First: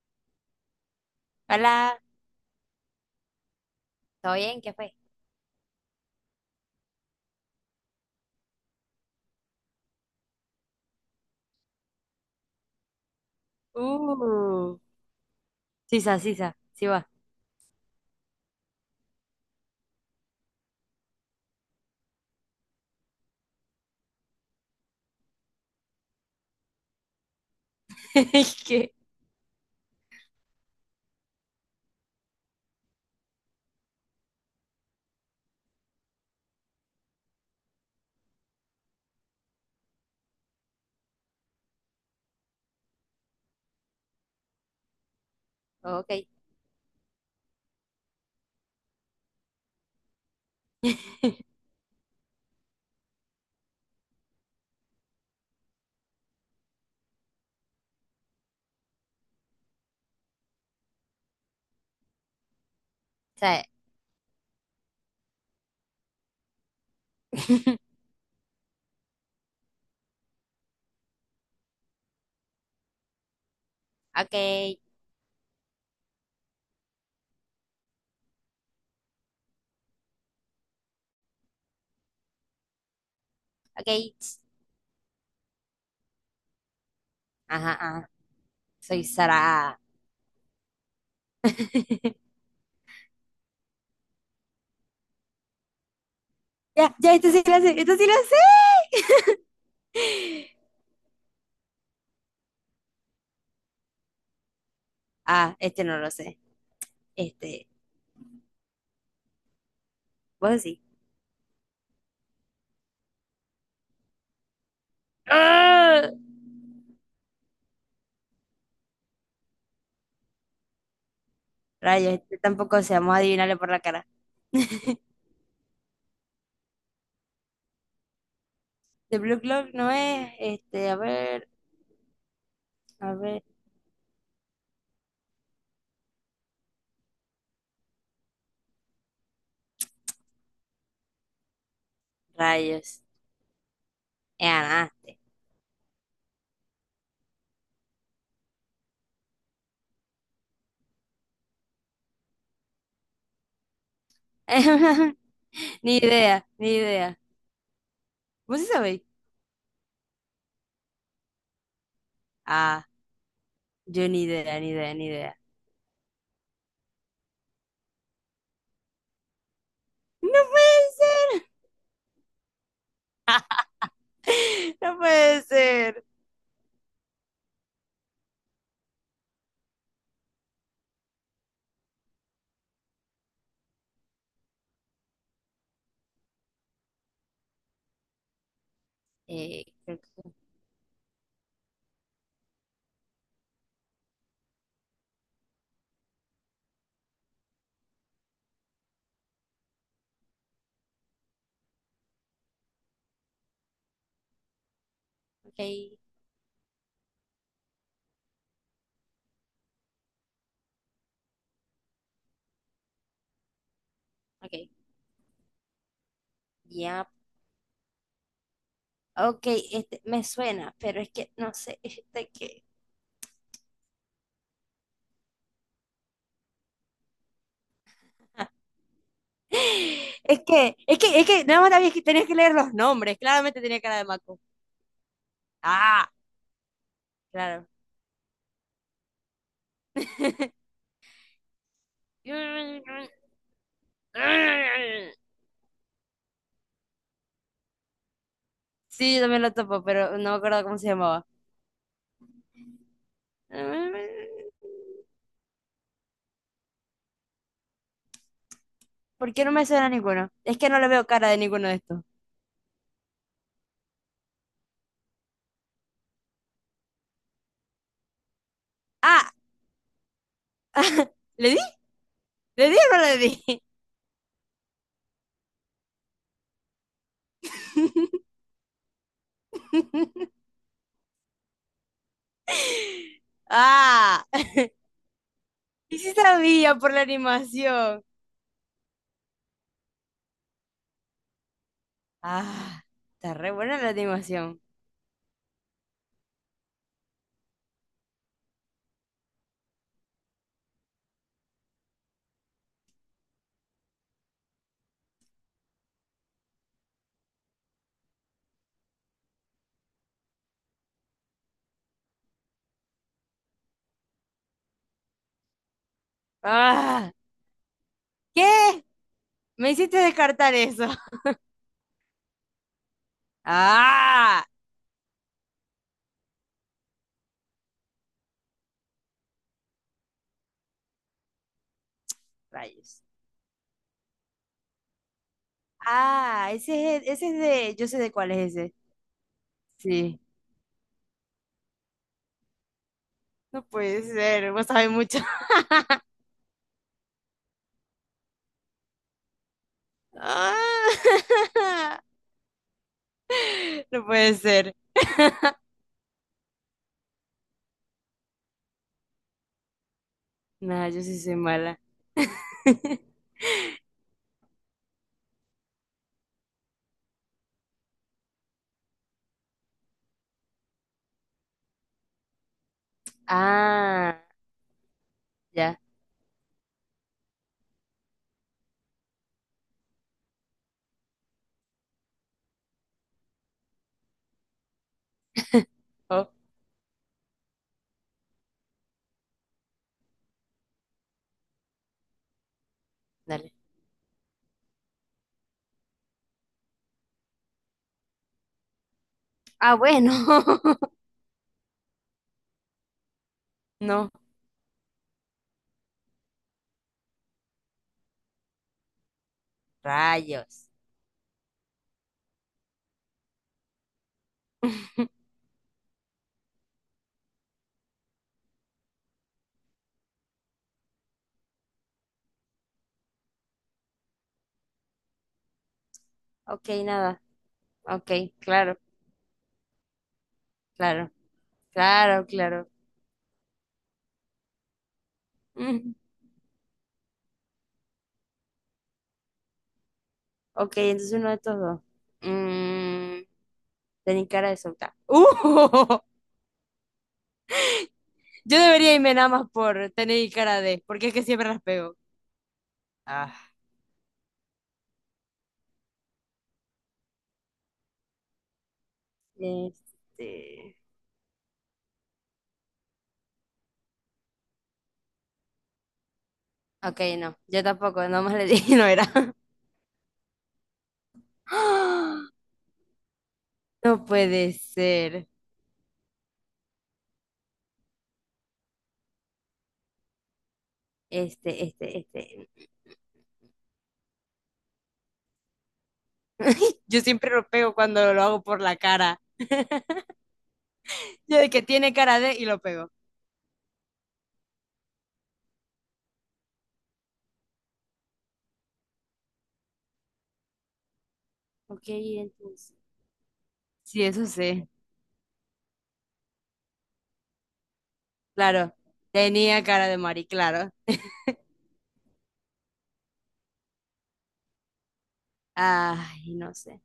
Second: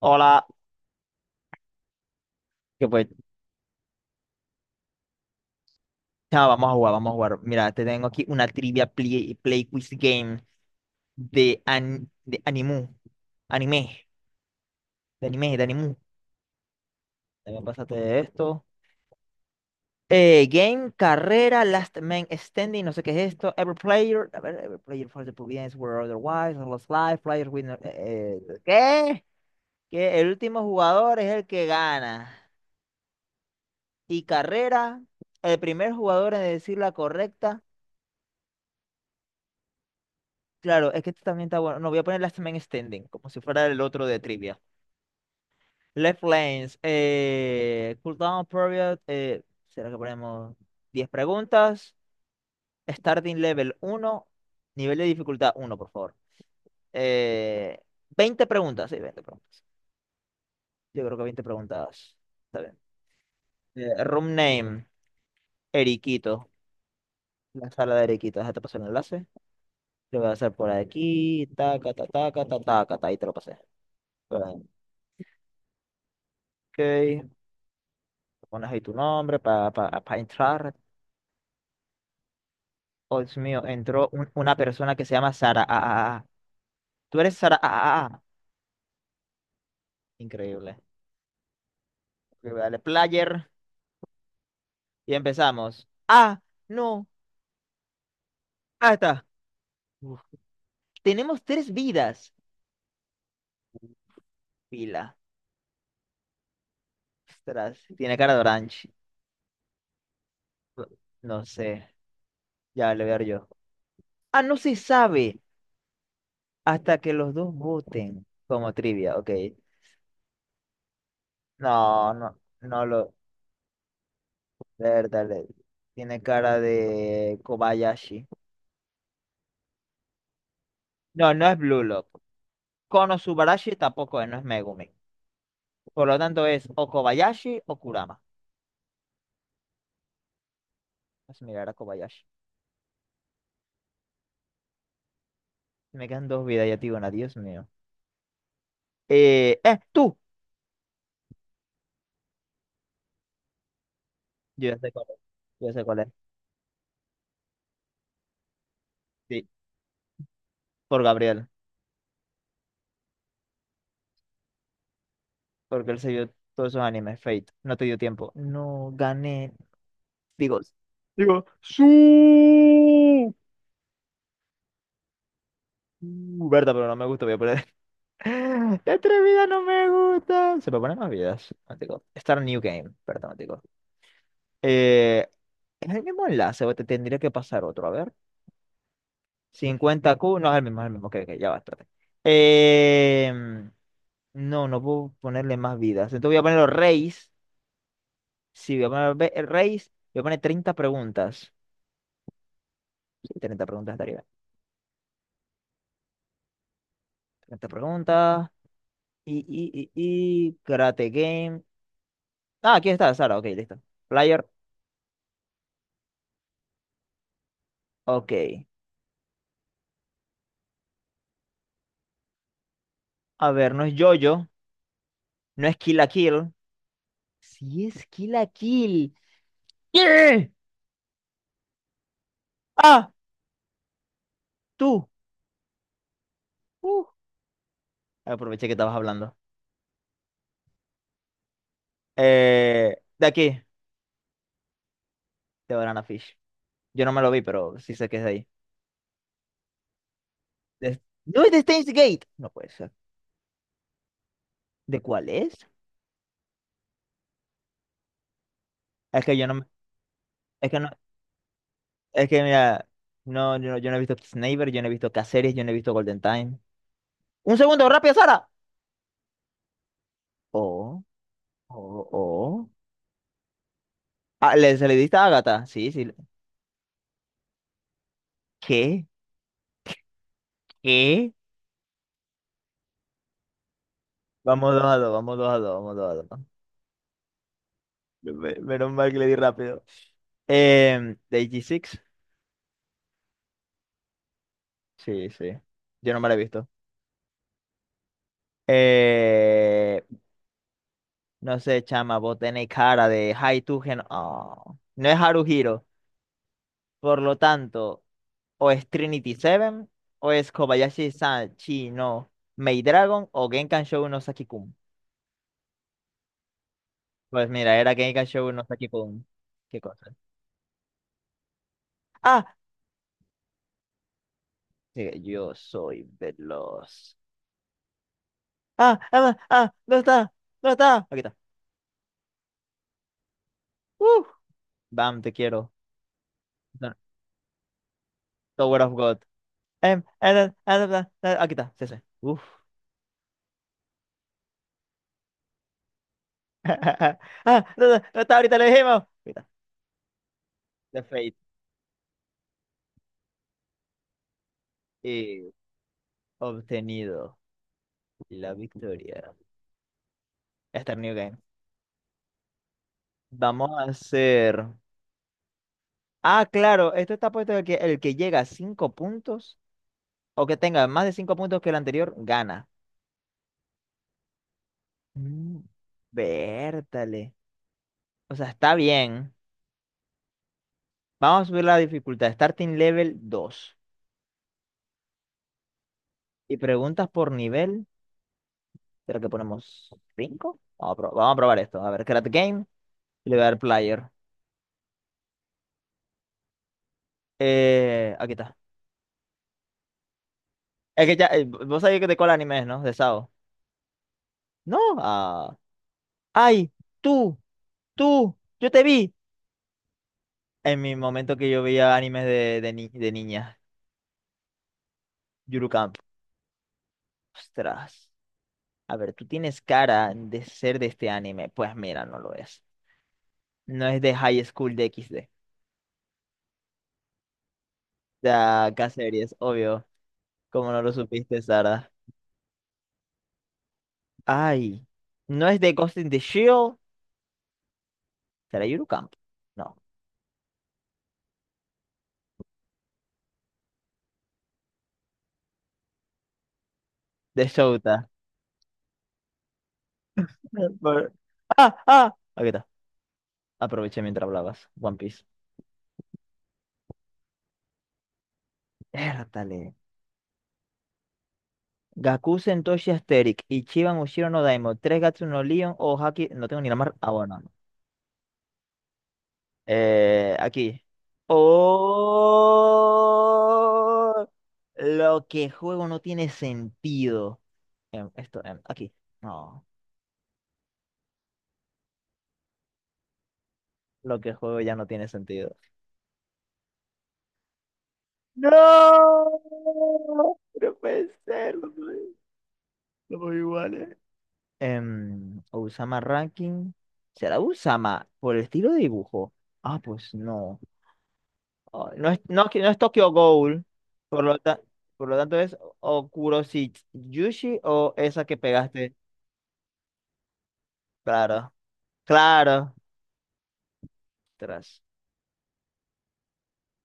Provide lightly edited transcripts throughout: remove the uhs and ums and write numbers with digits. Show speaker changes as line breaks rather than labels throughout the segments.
Hola,
Hola,
que pues,
¿todo bien? ¿Qué fue?
chao, vamos a jugar, vamos a jugar. Mira, te tengo aquí una trivia play quiz game de animu, anime,
Uh,
anime, de animu.
sisa, sí va.
También pásate de esto. Game, carrera, last man standing, no sé qué es esto. Every player, a ver, every player for the providence were otherwise, lost life, players winner.
¿Qué?
¿Qué? Que el último jugador es el que gana. Y carrera, el primer jugador en decir la correcta. Claro, es que esto también está bueno. No, voy a poner Last Man Standing, como si fuera el otro de trivia.
Ok.
Left lanes, cooldown period. ¿Será que ponemos 10 preguntas? Starting level uno, nivel de dificultad uno, por favor. Eh, 20 preguntas, sí, 20 preguntas. Yo creo que 20 preguntas. Está bien.
Sí.
Room name, Eriquito. La sala de Eriquito, déjate pasar el enlace. Lo voy a hacer por aquí. Taca, taca, taca, taca, taca, ta, ahí te lo pasé.
Ok,
Ok. Pones ahí tu nombre para entrar. Oh, Dios mío, entró
ok.
un-
ts,
una persona que se llama Sara. Ah, ah, ah. Tú eres Sara.
Ajá,
Ah,
ajá.
ah, ah.
Soy Sara.
Increíble. Ok, dale player y empezamos. Ah,
Ya,
no.
ya, esto sí lo sé, esto sí lo
Ah, está. Uf,
sé.
tenemos tres vidas. Pila.
Ah, este no lo sé. Este,
Ostras, tiene cara de orange.
vos sí.
No sé. Ya le voy a dar yo. Ah, no se sabe
¡Ah!
hasta que los dos voten. Como trivia, ok. No,
Rayos,
no,
este tampoco
no
sé,
lo.
vamos a adivinarle por la cara.
Verdad, tiene cara de Kobayashi.
De Blue Clock no es, este, a
No, no
ver,
es Blue Lock.
a
Kono
ver.
Subarashi tampoco es, no es Megumi. Por lo tanto es o Kobayashi o Kurama. Vamos a mirar a Kobayashi.
Rayos. Ya, nada.
Si me quedan dos vidas ya, tío, Dios mío. Tú. Yo ya sé cuál es. Yo ya sé
Ni
cuál es.
idea, ni idea. ¿Vos sí sabéis?
Sí, por Gabriel.
Ah, yo ni idea, ni idea, ni idea.
Porque él se vio todos esos animes. Fate. No te dio tiempo. No, gané.
¡No
Digo,
puede
digo, su.
ser! ¡No puede ser!
Berta, pero no me gusta. Voy a poner. La atrevida no me gusta. Se me ponen más vidas. Matico. Start New Game. Perdón. Eh, ¿Es el mismo enlace o te tendría que pasar otro? A ver.
Creo
Cincuenta
que...
q no es el mismo, es el mismo. Ok, ok, ya va, espérate. Em, no, no puedo ponerle más vidas. Entonces voy a ponerlo Reis. Sí, voy a poner Reis. Voy a poner 30 preguntas. Sí, 30 preguntas estaría bien. 30 preguntas. Y Karate Game. Ah, aquí está, Sara. Ok, listo. Player.
Ok, ok, ya.
Ok.
Ok, este me suena, pero es que no sé, este que...
A ver, no es Jojo. No es Kill la Kill. Sí es Kill la Kill.
Es
¡Yeah!
que, es que, es que, nada más había que- tenías que leer los
¡Ah!
nombres. Claramente tenía cara de Maco.
¡Tú!
Ah,
Uh.
claro.
Aproveché que estabas hablando. De aquí, de Banana Fish. Yo no me lo vi, pero sí sé que es de ahí.
Sí, yo también lo topo, pero no me acuerdo cómo se
De-
llamaba.
no es de Steins Gate. No puede ser. ¿De cuál es? Es
¿Por
que
qué
yo
no
no me-
me suena ninguno? Es que
Es
no
que
le
no,
veo cara de ninguno de estos.
es que mira, no, yo no he visto Sniper, yo no he visto Caceres, yo no he visto Golden Time. ¡Un segundo, rápido, Sara!
Ah,
Oh,
¿le di?
oh, oh.
¿Le di o no le di?
Ah, ¿Se le diste a Agatha? Sí, sí. ¿Qué? ¿Qué?
Ah,
Vamos dos a dos, vamos dos a dos, vamos
y
dos
sí
a dos.
sabía por la animación.
Menos mal que le di rápido. De AG6.
Ah, está re buena la animación.
Sí, sí. Yo no me la he visto. Eh, no sé, chama, vos tenés cara de Haitugen. Oh, no es Haruhiro. Por lo tanto, o es Trinity Seven, o es Kobayashi-san Chi no Maid Dragon, o Genkan Shou no Saki-kun.
Ah,
Pues mira, era Genkan
¿qué?
Shou no Saki-kun.
Me
¿Qué
hiciste
cosa?
descartar eso.
¡Ah!
Ah,
Sí, yo soy veloz. ¡Ah! ¡Ah! ¡Ah! ¿Dónde está? ¿Dónde está? Aquí está.
rayos.
¡Uh! Bam, te quiero.
Ah, ese es de, yo sé de cuál es ese.
Tower of God. Em,
Sí,
em, em, em, em, em, aquí está. Sí, sí.
no puede ser, vos sabés mucho.
Ah, no, no, no está, ahorita lo dijimos. Mira, The Fate.
Ah, no puede ser.
Y obtenido la victoria.
Nada,
Esta
yo
New
sí soy
Game.
mala.
Vamos a hacer. Ah, claro, esto está puesto de que el que llega a 5 puntos o que tenga más de 5 puntos que el anterior gana.
Ah,
Mm,
ya.
Vértale. O sea, está bien. Vamos a subir la dificultad. Starting level 2
Oh,
y preguntas por nivel. ¿Será que ponemos cinco? Vamos a probar esto. A ver, Create Game. Y le voy a
dale.
dar Player. Aquí está.
Ah, bueno.
Es que ya, vos sabés que de cuál anime es, ¿no? De Sao.
No,
No, ah, ay, tú, tú, yo te vi.
rayos.
En mi momento que yo veía animes de, ni- de niña, Yuru Camp. Ostras. A ver, tú tienes cara de ser de este anime. Pues mira, no lo es. No es de High School de XD.
Ok, nada. Ok,
De
claro,
K-Series, obvio. Como no lo
claro,
supiste, Sara.
claro, claro.
Ay, no es de
Mm,
Ghost in the Shell. ¿Será Yuru Camp? No,
Ok, entonces uno de estos dos. Mm, tener cara de solta. ¡Uh!
de Shouta.
Yo debería irme nada más por tener cara de, porque
Por-
es que siempre las
Ah,
pego.
ah. Aquí está.
Ah,
Aproveché mientras hablabas. One Piece. Értale.
este.
Gaku Sentoshi Asterix, Ichiban Ushiro no Daimon, Tres Gatsu no Leon o Haki. No tengo ni la mar.
Ok,
Ah,
no,
bueno. No.
yo tampoco, nada más le dije, no era.
Aquí.
No
Oh,
puede
lo
ser.
que juego no tiene sentido. Esto, aquí. No,
Este.
lo que juego ya no tiene sentido.
Yo siempre lo pego cuando lo hago por la
No,
cara.
no puede
Yo de
ser.
que
No
tiene
puede-
cara de y lo pego.
Somos iguales. Usama Ranking. ¿Será Usama por el estilo de dibujo? Ah, pues no.
Ok,
No es, no, no
entonces.
es Tokyo Ghoul,
Sí,
por
eso
lo, ta-
sí.
por lo tanto es Okurosi Yushi o esa que
Claro.
pegaste.
Tenía cara de Mari, claro.
Claro, claro. Tras,
Ay, no sé.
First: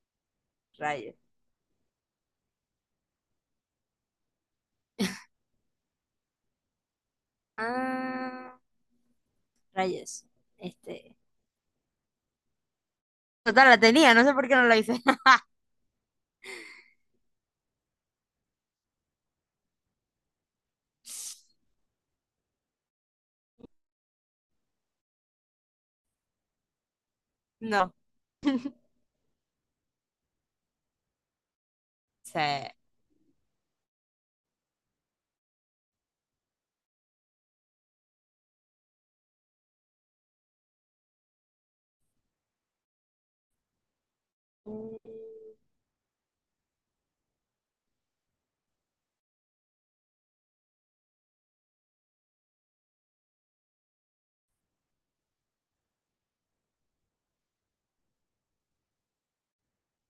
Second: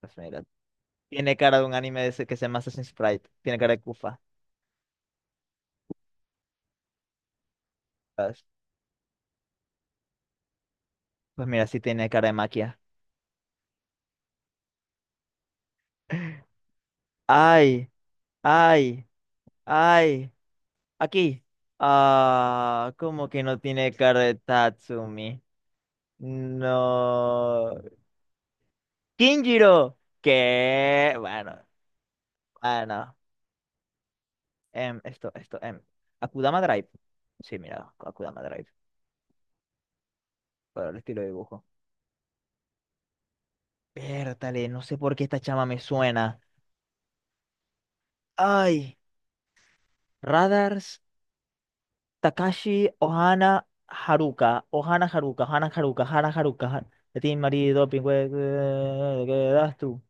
pues mira,
Rayos.
tiene cara de un anime de ese que se llama Assassin's Creed. Tiene cara de Kufa. Tras,
Ah, rayos. Este.
pues mira, sí tiene cara de Maquia.
Total, la tenía, no sé por qué no la hice.
Ay, ay, ay. Aquí. Ah, ¿cómo que no tiene cara de Tatsumi? No.
No
Kinjiro. ¿Qué? Bueno,
sé.
bueno. Esto, esto, Akudama Drive. Sí, mira, Akudama Drive. Para el estilo de dibujo. Pértale, no sé por qué esta chama me suena. Ay, Radars, Takashi, Ohana, Haruka. Ohana, Haruka, Ohana, Haruka, Ohana, Haruka. De ti, marido, pingüe, ¿qué das tú?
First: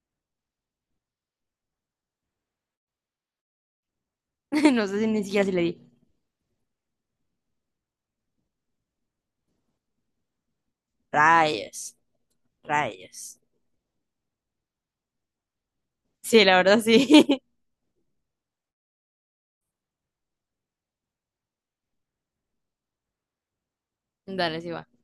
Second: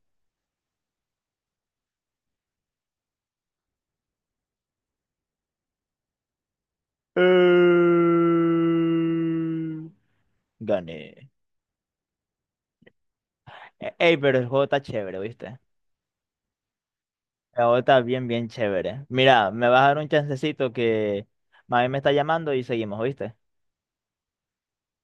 No sé si ni siquiera si le di.
Eh, Gané.
Rayos, rayos.
Ey, pero el juego está chévere, ¿viste?
Sí, la verdad sí.
El juego está bien, bien chévere. Mira, me vas a dar un chancecito que mami me está llamando y seguimos, viste.
Dale, sí va.